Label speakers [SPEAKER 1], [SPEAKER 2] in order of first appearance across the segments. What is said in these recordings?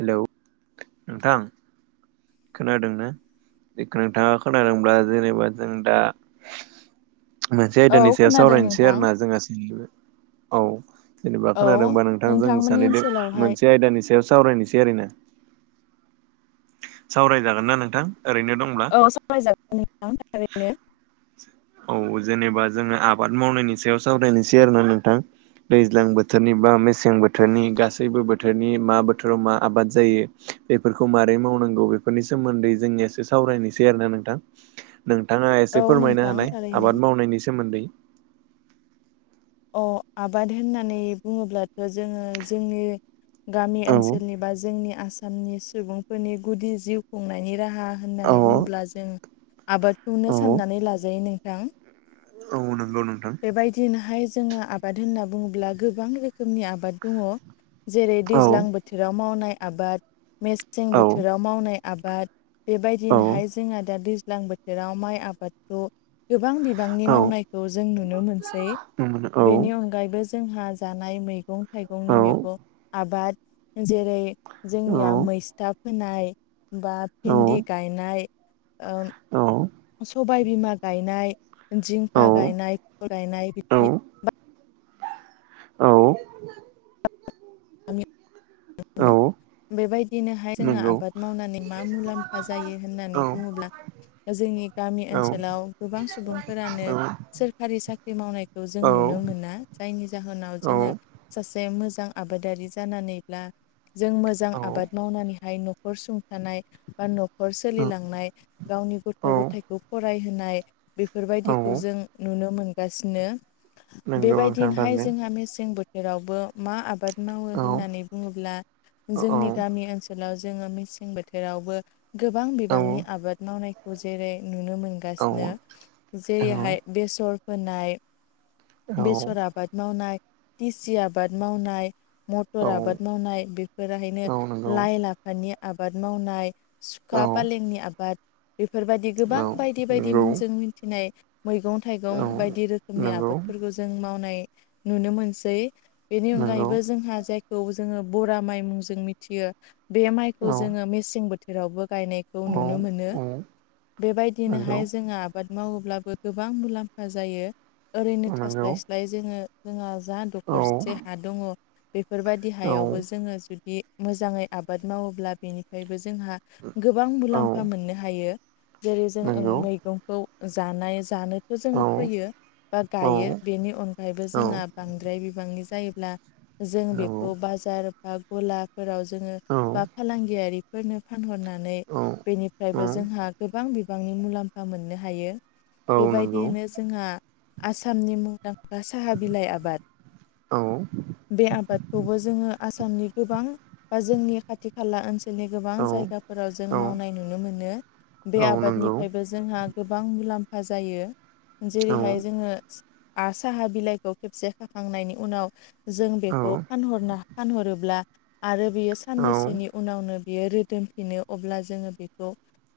[SPEAKER 1] Hello नोंथां खोनादों ना बेखौ नोंथाङा खोनादोंब्ला जेनेबा जों दा मोनसे
[SPEAKER 2] औ
[SPEAKER 1] आयदानि सायाव
[SPEAKER 2] खोनादों
[SPEAKER 1] सावरायनोसै
[SPEAKER 2] नोंथां
[SPEAKER 1] आरोना जोंहा सैबो औ जेनेबा
[SPEAKER 2] औ
[SPEAKER 1] खोनादोंबा नोंथां जों
[SPEAKER 2] नोंथांमोननि
[SPEAKER 1] सानैदों
[SPEAKER 2] ओनसोलावहाय
[SPEAKER 1] मोनसे आयदानि सायाव सावरायनोसै आरो ना सावरायजागोन ना नोंथां ओरैनो दंब्ला
[SPEAKER 2] औ सावरायजागोन नोंथां थारैनो
[SPEAKER 1] औ जेनेबा जोङो आबाद मावनायनि सायाव सावरायनोसै आरोना नोंथां दैज्लां बोथोरनि बा मेसें बोथोरनि गासैबो बोथोरनि मा बोथोराव मा आबाद जायो बेफोरखौ माबोरै मावनांगौ बेफोरनि सोमोन्दै जोंनियासो सावरायनोसै आरोना नोंथां नोंथाङा एसे
[SPEAKER 2] औ
[SPEAKER 1] फोरमायनो
[SPEAKER 2] नोंथां
[SPEAKER 1] हानाय
[SPEAKER 2] थारैनो
[SPEAKER 1] आबाद मावनायनि सोमोन्दै
[SPEAKER 2] अ आबाद होननानै बुङोब्लाथ' जोङो जोंनि गामि
[SPEAKER 1] औ
[SPEAKER 2] ओनसोलनि बा जोंनि आसामनि सुबुंफोरनि गुदि जिउ खुंनायनि राहा होननानै
[SPEAKER 1] औ
[SPEAKER 2] बुङोब्ला जों आबादखौनो
[SPEAKER 1] औ
[SPEAKER 2] साननानै लाजायो नोंथां
[SPEAKER 1] औ नोंगौ नोंथां
[SPEAKER 2] बेबायदिनोहाय जोंङो आबाद होनना बुङोब्ला गोबां रोखोमनि आबाद दङ जेरै
[SPEAKER 1] औ
[SPEAKER 2] दैज्लां बोथोराव मावनाय आबाद मेसें
[SPEAKER 1] औ
[SPEAKER 2] बोथोराव मावनाय आबाद
[SPEAKER 1] औ
[SPEAKER 2] बेबायदिनोहाय जोंहा दा दैज्लां बोथोराव माइ आबादखौ गोबां बिबांनि
[SPEAKER 1] औ
[SPEAKER 2] मावनायखौ जों नुनो मोनसै
[SPEAKER 1] औ
[SPEAKER 2] बेनि अनगायैबो जोंहा जानाय मैगं थाइगंनि
[SPEAKER 1] औ
[SPEAKER 2] मैगं आबाद जेरै
[SPEAKER 1] औ
[SPEAKER 2] जोंनिया मैस्था फोनाय बा भेन्दि गायनाय ओं सबाय बिमा गायनाय जिंखा गायनाय गायनाय
[SPEAKER 1] औ
[SPEAKER 2] बिदि
[SPEAKER 1] औ
[SPEAKER 2] [unintelligible]
[SPEAKER 1] औ
[SPEAKER 2] बेबायदिनोहाय जोङो
[SPEAKER 1] नंगौ
[SPEAKER 2] आबाद मावनानै मा मुलाम्फा जायो
[SPEAKER 1] औ
[SPEAKER 2] होननानै बुङोब्ला जोंनि गामि
[SPEAKER 1] औ
[SPEAKER 2] ओनसोलाव गोबां सुबुंफोरानो सोरखारि साख्रि मावनायखौ जों
[SPEAKER 1] औ
[SPEAKER 2] नुनो मोना जायनि जाहोनाव
[SPEAKER 1] औ
[SPEAKER 2] जोङो सासे मोजां आबादारि जानानैब्ला जों मोजां
[SPEAKER 1] औ
[SPEAKER 2] आबाद मावनानैहाय न'खर सुंथानाय बा न'खर सोलिलांनाय गावनि गथ'
[SPEAKER 1] औ
[SPEAKER 2] गथायखौ फरायहोनाय
[SPEAKER 1] औ
[SPEAKER 2] बेफोरबायदिखौ जों नुनो मोनगासिनो
[SPEAKER 1] नंगौ नोंथां
[SPEAKER 2] बेबायदिनोहाय
[SPEAKER 1] थारैनो
[SPEAKER 2] जोंहा मेसें बोथोरावबो मा आबाद मावो
[SPEAKER 1] औ
[SPEAKER 2] होननानै बुङोब्ला
[SPEAKER 1] औ
[SPEAKER 2] जोंनि गामि ओनसोलाव जोङो मेसें बोथोरावबो गोबां
[SPEAKER 1] औ
[SPEAKER 2] बिबांनि आबाद मावनायखौ जेरै नुनो
[SPEAKER 1] औ
[SPEAKER 2] मोनगासिनो जेरैहाय बेसर फोनाय
[SPEAKER 1] औ
[SPEAKER 2] बेसर आबाद मावनाय दिसि आबाद मावनाय मटर
[SPEAKER 1] औ
[SPEAKER 2] आबाद मावनाय बेफोराहायनो
[SPEAKER 1] औ नंगौ
[SPEAKER 2] लाइ लाफानि आबाद मावनाय
[SPEAKER 1] औ
[SPEAKER 2] सुखा फालेंनि आबाद बेफोरबायदि गोबां बायदि बायदि
[SPEAKER 1] नंगौ
[SPEAKER 2] मुंजों मिथिनाय मैगं
[SPEAKER 1] औ
[SPEAKER 2] थाइगं बायदि रोखोमनि
[SPEAKER 1] नंगौ
[SPEAKER 2] आबादफोरखौ जों मावनाय नुनो मोनसै बेनि
[SPEAKER 1] नंगौ
[SPEAKER 2] अनगायैबो जोंहा जायखौ जोङो बरा माइ मुंजों मिथियो बे
[SPEAKER 1] औ
[SPEAKER 2] माइखौ जोङो मेसें बोथोरावबो गायनायखौ
[SPEAKER 1] औ
[SPEAKER 2] नुनो मोनो
[SPEAKER 1] औ नंगौ
[SPEAKER 2] बेबायदिनोहाय जोङो आबाद मावोब्लाबो गोबां मुलाम्फा जायो ओरैनो
[SPEAKER 1] नंगौ
[SPEAKER 2] थास्लायस्लाय जोङो जोंहा जा
[SPEAKER 1] औ
[SPEAKER 2] दखरसे हा दङ बेफोरबायदि
[SPEAKER 1] औ
[SPEAKER 2] हायावबो जोङो जुदि मोजाङै आबाद मावोब्ला बेनिफ्रायबो जोंहा गोबां
[SPEAKER 1] औ
[SPEAKER 2] मुलाम्फा मोननो हायो जेरै जों
[SPEAKER 1] नंगौ
[SPEAKER 2] मैगंखौ जानाय जानोथ'
[SPEAKER 1] औ
[SPEAKER 2] जोङो फैयो बा
[SPEAKER 1] औ
[SPEAKER 2] गायो बेनि अनगायैबो
[SPEAKER 1] औ
[SPEAKER 2] जोंहा बांद्राय बिबांनि जायोब्ला जों
[SPEAKER 1] नंगौ
[SPEAKER 2] बेखौ बाजार बा गलाफोराव जोङो
[SPEAKER 1] औ
[SPEAKER 2] बा फालांगियारिफोरनो फानहरनानै
[SPEAKER 1] औ
[SPEAKER 2] बेनिफ्रायबो जोंहा गोबां बिबांनि मुलाम्फा मोननो हायो
[SPEAKER 1] औ नंगौ
[SPEAKER 2] बेबायदियैनो जोंहा आसामनि मुंदांखा साहा बिलाइ आबाद
[SPEAKER 1] औ
[SPEAKER 2] बे आबादखौबो जोङो आसामनि गोबां बा जोंनि खाथि खाला ओनसोलनि गोबां
[SPEAKER 1] औ
[SPEAKER 2] जायगाफोराव जों
[SPEAKER 1] औ
[SPEAKER 2] मावनाय नुनो मोनो
[SPEAKER 1] औ
[SPEAKER 2] बे
[SPEAKER 1] नंगौ
[SPEAKER 2] आबादनिफ्रायबो जोंहा गोबां मुलाम्फा जायो
[SPEAKER 1] औ
[SPEAKER 2] जेरैहाय जोङो आ साहा बिलाइखौ खेबसे खाखांनायनि उनाव जों
[SPEAKER 1] औ
[SPEAKER 2] बेखौ फानहरनो फानहरोब्ला आरो बियो
[SPEAKER 1] औ
[SPEAKER 2] साननैसोनि उनावनो बियो रोदोमफिनो अब्ला जोङो बेखौ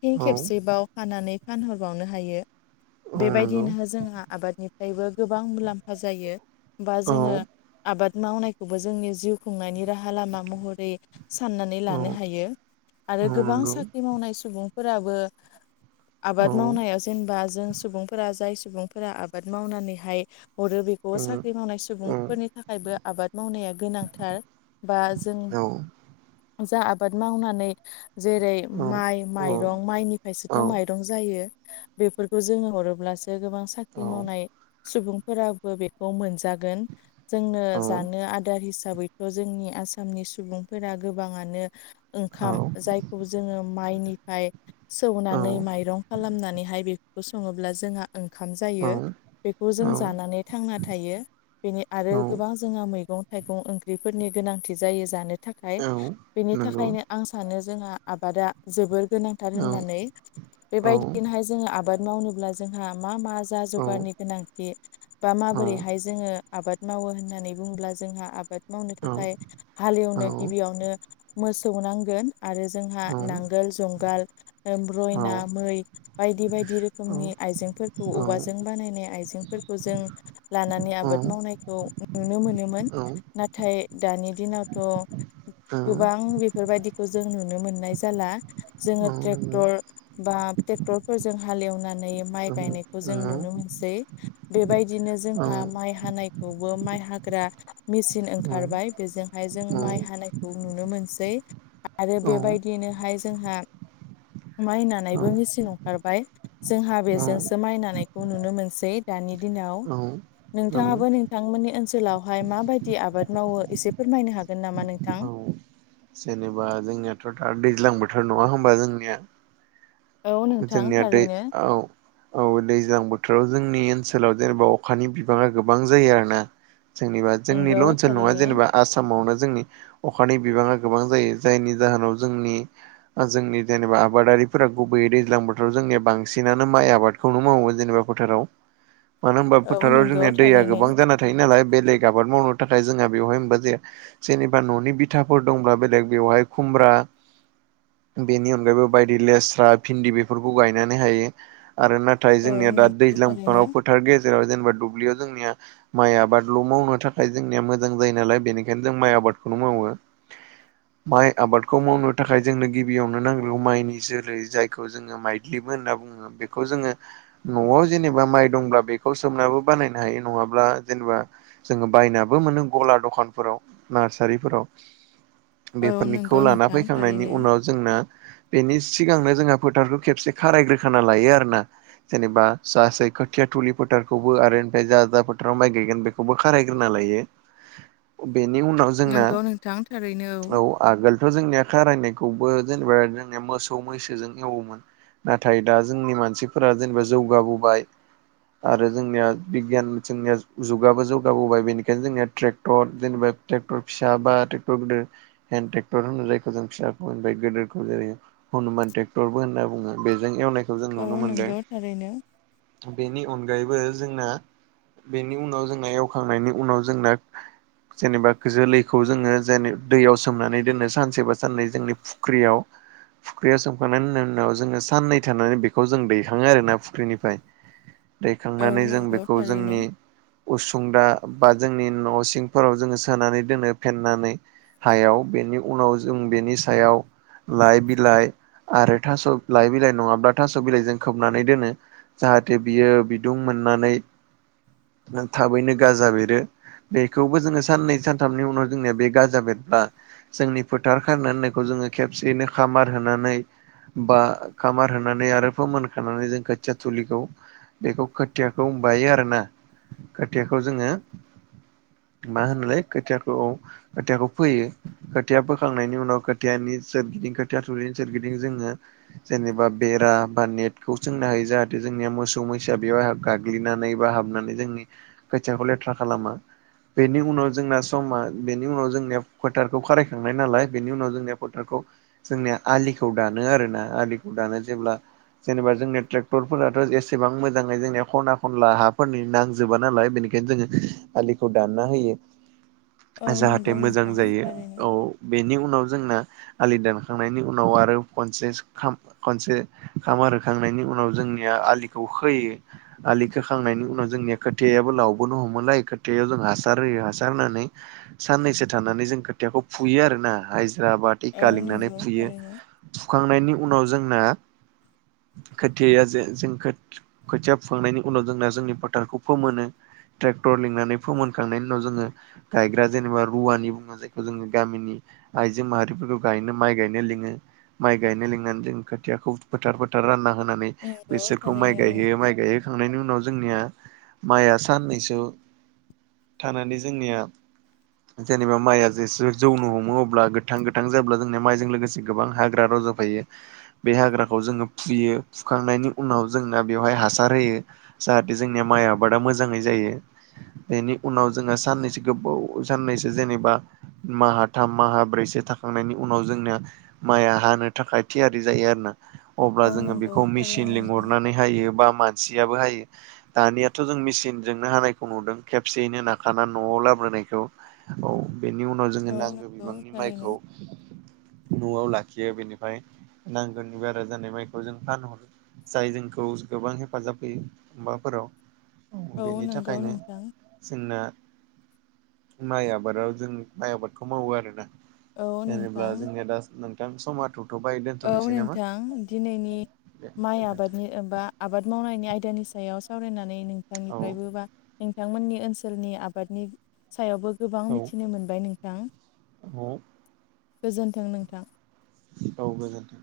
[SPEAKER 2] फिन खेबसेबाव खानानै फानहरबावनो हायो
[SPEAKER 1] नंगौ औ नंगौ औ
[SPEAKER 2] बेबायदिनो जोंहा आबादनिफ्रायबो गोबां मुलाम्फा जायो बा जोङो आबाद मावनायखौबो जोंनि जिउ खुंनायनि राहा लामा महरै साननानै लानो हायो
[SPEAKER 1] औ
[SPEAKER 2] आरो गोबां साख्रि मावनाय सुबुंफोराबो आबाद मावनायाव जेनेबा जों सुबुंफोरा जाय सुबुंफोरा आबाद मावनानैहाय हरो बेखौ साख्रि मावनाय सुबुंफोरनि थाखायबो आबाद मावनाया गोनांथार बा जों जा आबाद मावनानै जेरै माइ
[SPEAKER 1] औ
[SPEAKER 2] माइरं
[SPEAKER 1] औ
[SPEAKER 2] माइनिफ्रायसोथ' माइरं जायो बेफोरखौ जोङो हरोब्लासो गोबां साख्रि [unintelligible]
[SPEAKER 1] औ
[SPEAKER 2] मावनाय सुबुंफोराबो बेखौ मोनजागोन जोंनो जानो आदार हिसाबैथ' जोंनि आसामनि सुबुंफोरा गोबाङानो ओंखाम जायखौ जोङो माइनिफ्राय सौनानै माइरं खालामनानैहाय बेखौ सङोब्ला जोंहा ओंखाम ज जायो बेखौ जों जानानै थांना थायो बेनि आरो गोबां जोंहा मैगं थाइगं ओंख्रिफोरनि गोनांथि जायो जानो थाखाय बेनि थाखायनो आं सानो जोंहा आबादा जोबोर गोनांथार होननानै बेबायदिनोहाय जोङो आबाद मावनोब्ला जोंहा मा मा जा जगारनि गोनांथि बा माबोरैहाय जोङो आबाद मावो होननानै बुङोब्ला जोंहा आबाद मावनो थाखाय हालेवनो गिबियावनो मोसौ नांगोन आरो जोंहा नांगोल जुंगाल रयना मै बायदि बायदि रोखोमनि आइजेंफोरखौ औवा ज जों बानायनाय आइजेंफोरखौ जों लानानै आबाद मावनायखौ नुनो मोनोमोन। नाथाय दानि दिनावथ' गोबां बेफोरबायदिखौ जों नुनो मोननाय जाला। जोङो ट्रेक्टर बा ट्रेक्टर फोरजों हालेवनानै माइ गायनायखौ ज जों नुनो मोनसै बेबायदिनो जोंहा माइ हानायखौबो माइ हाग्रा। मेचिन ओंखारबाय बेजोंहाय जों माइ हानायखौ नुनो मोनसै। आरो बेबायदिनोहाय जोंहा। माइनानैबो मेचिन ओंखारबाय जोंहा बेजोंसो माइनानाय। खौ नुनो मोनसै दानि दिनाव। नोंथाङाबो नोंथांमोननि ओनसोलावहाय माबायदि आबाद मावो एसे फोरमायनो हागोन नामा नोंथां
[SPEAKER 1] जेनेबा जोंनियाथ' दा दैज्लां बोथोर नङा होमबा जोंनिया
[SPEAKER 2] औ नोंथां
[SPEAKER 1] जोंनिया दै
[SPEAKER 2] थारैनो
[SPEAKER 1] औ औ दैज्लां बोथोराव जोंनि ओनसोलाव जेनेबा अखानि बिबाङा गोबां जायो आरो ना जोंनिबा
[SPEAKER 2] नंगौ
[SPEAKER 1] जोंनिल' ओनसोल नङा
[SPEAKER 2] थारैनो
[SPEAKER 1] जेनेबा आसामावनो जोंनि अखानि बिबाङा गोबां जायो जायनि जाहोनाव जोंनि। जोंनि जेनेबा आबादारिफोरा। गुबैयै दैज्लां बोथोराव जोंनिया बांसिनानो माइ आबादखौनो मावोन जेनेबा फोथाराव। मानो होनबा
[SPEAKER 2] औ
[SPEAKER 1] फोथाराव
[SPEAKER 2] नंगौ
[SPEAKER 1] जोंनिया दैया
[SPEAKER 2] थारैनो
[SPEAKER 1] गोबां जाना थायो नालाय बेलेग आबाद मावनो थाखाय जोंहा बेवहाय होनोमबा जाया जेनेबा न'नि बिथाफोर दंब्ला बेलेग बेवहाय खुमब्रा। बेनि अनगायैबो बायदि लेस बा भिन्दि बेफोरखौ गायनानै हायो आरो नाथाय
[SPEAKER 2] औ
[SPEAKER 1] जोंनिया दा
[SPEAKER 2] नंगौ थारैनो
[SPEAKER 1] दैज्लांफोराव फोथार गेजे जेराव जेनेबा दुब्लियाव जोंनिया। माइ आबादल' मावनो थाखाय जोंनिया मोजां जायो नालाय बेनिखायनो जों माइ आबादखौल' मावो। माइ आबादखौ मावनो थाखाय जोंनो गिबियावनो नांग्रोगौ माइनि जोलै। जायखौ जोङो माइलिबो होनना बुङो बेखौ जोङो। न'आव जेनेबा माइ दंब्ला बेखौ सोमनायाबो बानायनो हायो नङाब्ला जेनेबा। जोङो बायनाबो मोनो गला दखानफोराव नार्सारिफोराव
[SPEAKER 2] औ
[SPEAKER 1] बेफोरनिखौ
[SPEAKER 2] नंगौ
[SPEAKER 1] लाना
[SPEAKER 2] नोंथां
[SPEAKER 1] फैखांनायनि
[SPEAKER 2] थारैनो
[SPEAKER 1] उनाव जोंना बेनि सिगांनो। जोंहा फोथारखौ खेबसे खारायग्रोखाना लायो आरोना। जेनेबा सासे खोथिया थुलि फोथारखौबो आरो ओमफ्राय जा जा फोथाराव माइ गायगोन बे खौबो खारायग्रोना लायो बेनि उनाव जोंना
[SPEAKER 2] नंगौ नोंथां थारैनो
[SPEAKER 1] औ आगोलथ' जोंनि खारायनायखौबो जेनेबा जोंनिया मोसौ मैसोजों। मावोमोन नाथाय दा जोंनि मानसिफोरा जेनेबा जौगाबोबाय। आरो जोंनिया बिगियान जोंनिया जुगाबो जौगाबोबाय बेनिखायनो जोंनिया ट्रेक्टर जेनेबा। ट्रेक्टर फिसा बा ट्रेक्टर गोदोर। हन्द ट्रेक्टर होनो जायखौ जों फिसाखौ गोद जेरै हनुमानट्रे क्टरबो होनना बुङो बेजों एवनायखौ जों
[SPEAKER 2] औ
[SPEAKER 1] नुनो मोनदों।
[SPEAKER 2] नंगौ थारैनो
[SPEAKER 1] बेनि अनगायैबो जोंना। बेनि उनाव जोंना एवखांनायनि उनाव जोंना। जेनेबा जोलैखौ जोङो जेन दैयाव सोमनानै दोनो सानसेबा साननै जोंनि। फुख्रियाव फुख्रिया सो [unintelligible] उनाव जोङो साननै थानानै बेखौ जों दैखाङो आरो ना फुख्रिनिफ्राय।
[SPEAKER 2] औ
[SPEAKER 1] दैखांनानै जों
[SPEAKER 2] नंगौ
[SPEAKER 1] बेखौ
[SPEAKER 2] थारैनो
[SPEAKER 1] जोंनि। उसुंदा बा जोंनि न' सिंफोराव जोङो सोनानै दोनो फेनानै। हायाव बेनि उनाव जों बेनि सायाव लाइ बिलाइ। आरो थास' लाइ बिलाइ नङाब्ला थास' बिलाइजों खोबनानै दोनो। जाहाथे बियो बिदुं मोननानै थाबैनो गाजा बेरो। बेखौबो जोङो साननै सानथामनि उनाव जोंनिया बे गाजा बेेदब्ला। जोंनि फोथार खारना होननायखौ जोङो खेबसेयैनो खामार होनानै। बा खामार होनानै आरो फोमोनखानानै जों खोथिया थुलिखौ। बेखौ खोथियाखौ बायो आरोना खोथियाखौ जोङो मा होनलाय खोथियाखौ खोथियाखौ फोयो खोथाया बोखांनायनि उनाव खोथाययानि सोरगिदिं खोथि थुरिनि सोरगिदिं जोङो जेनेबा बेरा बा नेटखौ सोंनो हायो जाहाथे जोंनिया मोसौ मैसा बेयाव गाग्लिनानै बा हाबनानै जोंनि खोथियाखौ लेथ्रा खालामा बेनि उनाव जोंना समा बेनि उनाव जोंनिया फोथारखौ खारायखांनाय नालाय बेनि उनाव जोंनिया फोथारखौ जोंनिया आलिखौ दानो आरोना आलिखौ दानो जेब्ला जेनेबा जोंनि ट्रेक्टरफोराथ' एसेबां मोजाङै जोंनिया खना खनला हाफोरनि नांजोबा नालाय बेनिखाय बेखायनो जोङो आलिखौ दानना होयो
[SPEAKER 2] औ
[SPEAKER 1] जाहाथे
[SPEAKER 2] नंगौ
[SPEAKER 1] मोजां
[SPEAKER 2] नोंथां
[SPEAKER 1] जायो
[SPEAKER 2] थारैनो
[SPEAKER 1] औ बेनि उनाव जोंना आलि दानखांनायनि उनाव आरो खनसे खाम खनसे खामार होखांनायनि उनाव जोंनिया आलिखौ खोयो आलि खोखांनायनि उनाव जोंनिया खोथायाबो लावबोनो हमोलाय खोथायायाव जों हासार होयो हासार होनानै साननैसो थानानै जों खोथियाखौ फुयो आरो ना हायज्राबा
[SPEAKER 2] औ
[SPEAKER 1] थिका लिंनानै
[SPEAKER 2] नंगौ
[SPEAKER 1] फुयो
[SPEAKER 2] थारैनो
[SPEAKER 1] फुखांनायनि उनाव जोंना खोथिया जे जों [unintelligible] खोथिया फांनायनि उनाव जोंना जोंनि फोथारखौ फोमोनो ट्रेक्टर लिंनानै फोमोनखांनायनि उनाव जोङो गायग्रा जेनेबा रुवानि बुङो जायखौ जोङो गामिनि आइजो माहारिफोरखौ गायनो माइ गायनो लिङो। माइ गायनो लिंनानै जों खोथियाखौ फोथार फोथार रानना होनानै
[SPEAKER 2] नंगौ
[SPEAKER 1] बेसोरखौ माइ
[SPEAKER 2] थारैनो
[SPEAKER 1] गायहोयो माइ गायहोखांनायनि उनाव जोंनिया माइआ साननैसो थानानै जोंनिया जेनेबा माइआ जेसे जौनो हमो अब्ला गोथां- गोथां जायोला जोंनि माइजों लोगोसे गोबां हाग्रा रज'फैयो। बे हाग्राखौ जोङो फुयो। फुखांनायनि उनाव जोंना बेवहाय हासार होयो। जाहाथे जोंनिया माइ आबादा मोजाङै जायो। बेनि उनाव जोङो साननैसो गोबाव साननैसो जेनेबा माहा थाम माहा ब्रैसो थाखांनायनि उनाव जोंनिया माइआ हानो थाखाय थियारि जायो आरो ना। अब्ला
[SPEAKER 2] औ
[SPEAKER 1] जोङो
[SPEAKER 2] नंगौ
[SPEAKER 1] बेखौ
[SPEAKER 2] थारैनो
[SPEAKER 1] मिसिन
[SPEAKER 2] नोंथां
[SPEAKER 1] लिंहरनानै हायो बा मानसियाबो हायो‌। दानियाथ' जों मिसिनजोंनो हानायखौ नुदों। खेबसेयैनो नाखाना न'आव लाबोनायखौ। औ बेनि उनाव जोङो
[SPEAKER 2] औ
[SPEAKER 1] नांगौ
[SPEAKER 2] नंगौ
[SPEAKER 1] बिबांनि
[SPEAKER 2] थारैनो
[SPEAKER 1] माइखौ न'आव लाखियो बेनिफ्राय नांगोनि बारा जानाय माइखौ जों फानहरो। जाय जोंखौ गोबां हेफाजाब होयो माबाफोराव
[SPEAKER 2] औ
[SPEAKER 1] बेनि
[SPEAKER 2] नंगौ
[SPEAKER 1] थाखायनो
[SPEAKER 2] नोंथां
[SPEAKER 1] जोंना माइ आबादाव जों माइ आबादखौ मावो आरोना।
[SPEAKER 2] औ
[SPEAKER 1] जेनेब्ला
[SPEAKER 2] नोंथां
[SPEAKER 1] जोङो दा नोंथां समा [unintelligible]
[SPEAKER 2] औ
[SPEAKER 1] दोनथ'नोसै नामा
[SPEAKER 2] नोंथां दिनैनि
[SPEAKER 1] दे
[SPEAKER 2] माइ
[SPEAKER 1] गोजोनथों
[SPEAKER 2] आबादनि एबा आबाद मावनायनि आयदानि सायाव सावरायनानै
[SPEAKER 1] औ
[SPEAKER 2] नोंथांनिफ्रायबो [unintelligible] नोंथांमोननि ओनसोलनि आबादनि सायावबो गोबां
[SPEAKER 1] औ
[SPEAKER 2] मिथिनो मोनबाय नोंथां।
[SPEAKER 1] [unintelligible]
[SPEAKER 2] गोजोन्थों नोंथां।
[SPEAKER 1] औ गोजोनथों।